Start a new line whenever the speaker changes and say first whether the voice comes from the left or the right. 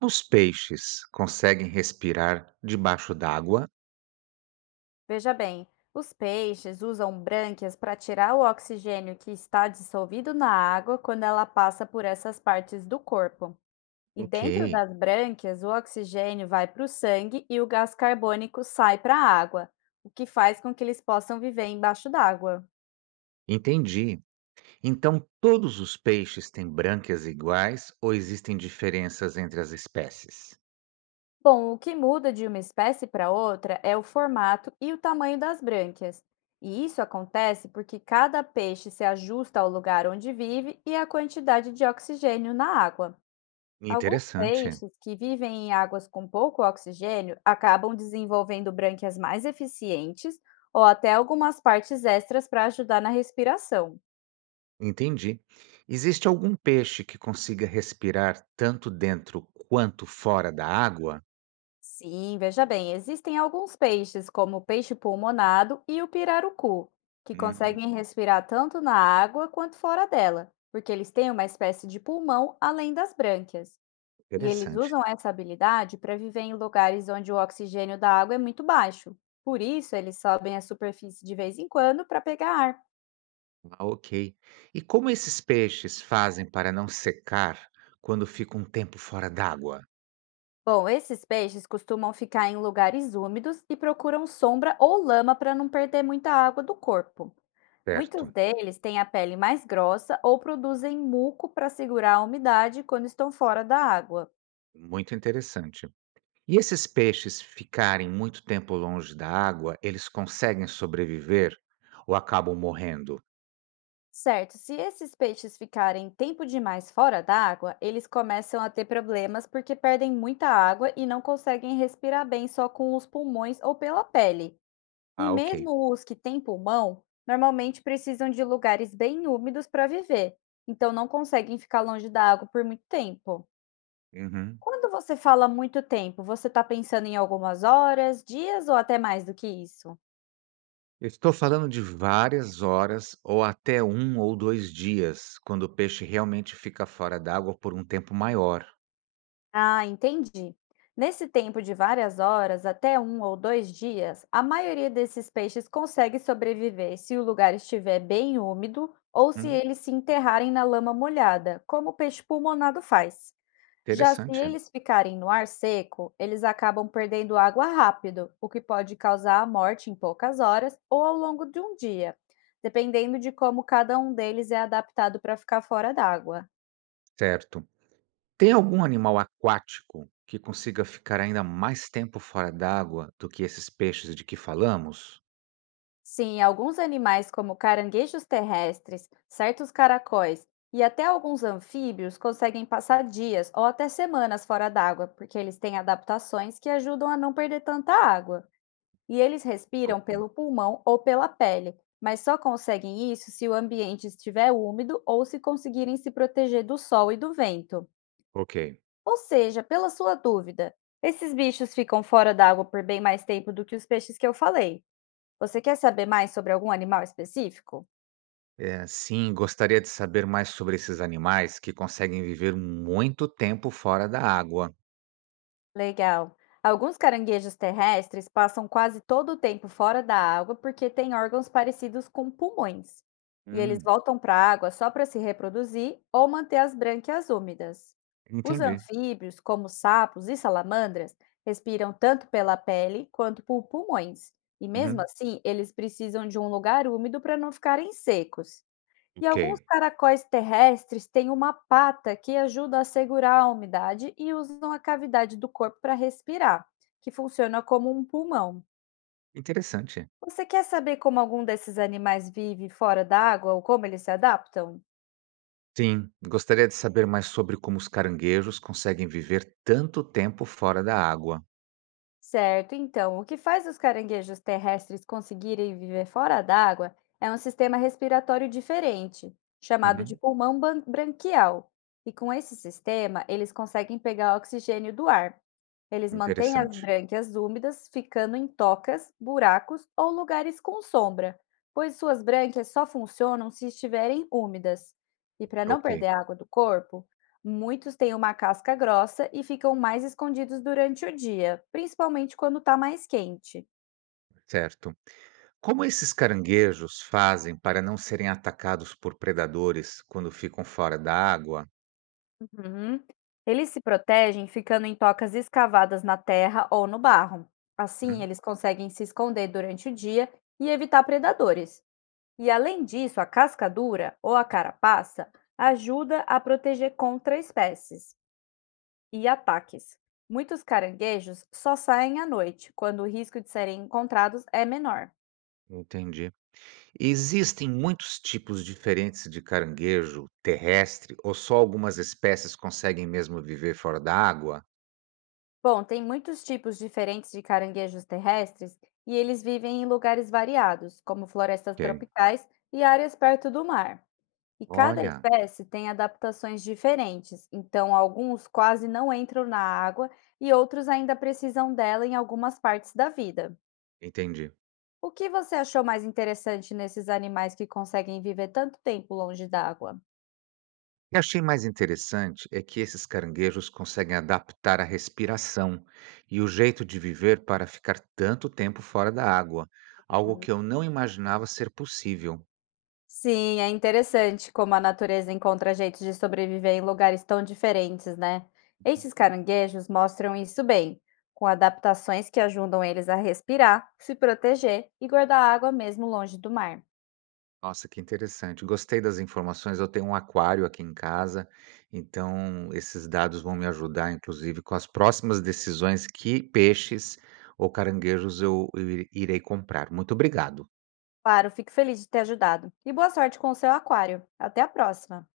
right: Os peixes conseguem respirar debaixo d'água?
left: Veja bem, os peixes usam brânquias para tirar o oxigênio que está dissolvido na água quando ela passa por essas partes do corpo. E
right: Ok,
left: dentro das brânquias, o oxigênio vai para o sangue e o gás carbônico sai para a água, o que faz com que eles possam viver embaixo d'água.
right: entendi. Então, todos os peixes têm brânquias iguais ou existem diferenças entre as espécies?
left: Bom, o que muda de uma espécie para outra é o formato e o tamanho das brânquias. E isso acontece porque cada peixe se ajusta ao lugar onde vive e à quantidade de oxigênio na água. Alguns
right: Interessante.
left: peixes que vivem em águas com pouco oxigênio acabam desenvolvendo brânquias mais eficientes ou até algumas partes extras para ajudar na respiração.
right: Entendi. Existe algum peixe que consiga respirar tanto dentro quanto fora da água?
left: Sim, veja bem, existem alguns peixes, como o peixe pulmonado e o pirarucu, que
right: Hum,
left: conseguem respirar tanto na água quanto fora dela, porque eles têm uma espécie de pulmão além das brânquias. E eles
right: interessante.
left: usam essa habilidade para viver em lugares onde o oxigênio da água é muito baixo. Por isso, eles sobem à superfície de vez em quando para pegar ar.
right: Ah, ok. E como esses peixes fazem para não secar quando ficam um tempo fora d'água?
left: Bom, esses peixes costumam ficar em lugares úmidos e procuram sombra ou lama para não perder muita água do corpo. Muitos
right: Certo.
left: deles têm a pele mais grossa ou produzem muco para segurar a umidade quando estão fora da água.
right: Muito interessante. E esses peixes ficarem muito tempo longe da água, eles conseguem sobreviver ou acabam morrendo?
left: Certo, se esses peixes ficarem tempo demais fora da água, eles começam a ter problemas porque perdem muita água e não conseguem respirar bem só com os pulmões ou pela pele. E
right: Ah, ok.
left: mesmo os que têm pulmão, normalmente precisam de lugares bem úmidos para viver, então não conseguem ficar longe da água por muito tempo.
right: Uhum.
left: Quando você fala muito tempo, você está pensando em algumas horas, dias ou até mais do que isso?
right: Eu estou falando de várias horas ou até um ou dois dias, quando o peixe realmente fica fora d'água por um tempo maior.
left: Ah, entendi. Nesse tempo de várias horas, até um ou dois dias, a maioria desses peixes consegue sobreviver se o lugar estiver bem úmido ou se
right: Hum,
left: eles se enterrarem na lama molhada, como o peixe pulmonado faz. Já se
right: interessante.
left: eles ficarem no ar seco, eles acabam perdendo água rápido, o que pode causar a morte em poucas horas ou ao longo de um dia, dependendo de como cada um deles é adaptado para ficar fora d'água.
right: Certo. Tem algum animal aquático que consiga ficar ainda mais tempo fora d'água do que esses peixes de que falamos?
left: Sim, alguns animais, como caranguejos terrestres, certos caracóis e até alguns anfíbios, conseguem passar dias ou até semanas fora d'água, porque eles têm adaptações que ajudam a não perder tanta água. E eles respiram
right: Ok.
left: pelo pulmão ou pela pele, mas só conseguem isso se o ambiente estiver úmido ou se conseguirem se proteger do sol e do vento.
right: Ok.
left: Ou seja, pela sua dúvida, esses bichos ficam fora d'água por bem mais tempo do que os peixes que eu falei. Você quer saber mais sobre algum animal específico?
right: É, sim, gostaria de saber mais sobre esses animais que conseguem viver muito tempo fora da água.
left: Legal. Alguns caranguejos terrestres passam quase todo o tempo fora da água porque têm órgãos parecidos com pulmões. E eles
right: Hum,
left: voltam para a água só para se reproduzir ou manter as brânquias úmidas. Os
right: Entendi.
left: anfíbios, como sapos e salamandras, respiram tanto pela pele quanto por pulmões. E mesmo
right: Uhum.
left: assim, eles precisam de um lugar úmido para não ficarem secos. E alguns
right: Ok.
left: caracóis terrestres têm uma pata que ajuda a segurar a umidade e usam a cavidade do corpo para respirar, que funciona como um pulmão.
right: Interessante.
left: Você quer saber como algum desses animais vive fora da água ou como eles se adaptam?
right: Sim, gostaria de saber mais sobre como os caranguejos conseguem viver tanto tempo fora da água.
left: Certo, então, o que faz os caranguejos terrestres conseguirem viver fora d'água é um sistema respiratório diferente, chamado de
right: Uhum.
left: pulmão branquial. E com esse sistema, eles conseguem pegar oxigênio do ar. Eles mantêm as
right: Interessante.
left: brânquias úmidas, ficando em tocas, buracos ou lugares com sombra, pois suas brânquias só funcionam se estiverem úmidas. E para não
right: Ok,
left: perder a água do corpo, muitos têm uma casca grossa e ficam mais escondidos durante o dia, principalmente quando está mais quente.
right: certo. Como esses caranguejos fazem para não serem atacados por predadores quando ficam fora da água?
left: Uhum. Eles se protegem ficando em tocas escavadas na terra ou no barro. Assim,
right: Hum,
left: eles conseguem se esconder durante o dia e evitar predadores. E além disso, a casca dura ou a carapaça ajuda a proteger contra espécies e ataques. Muitos caranguejos só saem à noite, quando o risco de serem encontrados é menor.
right: Entendi. Existem muitos tipos diferentes de caranguejo terrestre ou só algumas espécies conseguem mesmo viver fora da água?
left: Bom, tem muitos tipos diferentes de caranguejos terrestres e eles vivem em lugares variados, como florestas
right: Ok.
left: tropicais e áreas perto do mar. E cada
right: Olha,
left: espécie tem adaptações diferentes, então alguns quase não entram na água e outros ainda precisam dela em algumas partes da vida.
right: entendi.
left: O que você achou mais interessante nesses animais que conseguem viver tanto tempo longe da água?
right: O que achei mais interessante é que esses caranguejos conseguem adaptar a respiração e o jeito de viver para ficar tanto tempo fora da água, algo que eu não imaginava ser possível.
left: Sim, é interessante como a natureza encontra jeitos de sobreviver em lugares tão diferentes, né? Esses caranguejos mostram isso bem, com adaptações que ajudam eles a respirar, se proteger e guardar água mesmo longe do mar.
right: Nossa, que interessante. Gostei das informações. Eu tenho um aquário aqui em casa, então esses dados vão me ajudar, inclusive, com as próximas decisões que peixes ou caranguejos eu irei comprar. Muito obrigado.
left: Claro, fico feliz de ter ajudado. E boa sorte com o seu aquário. Até a próxima!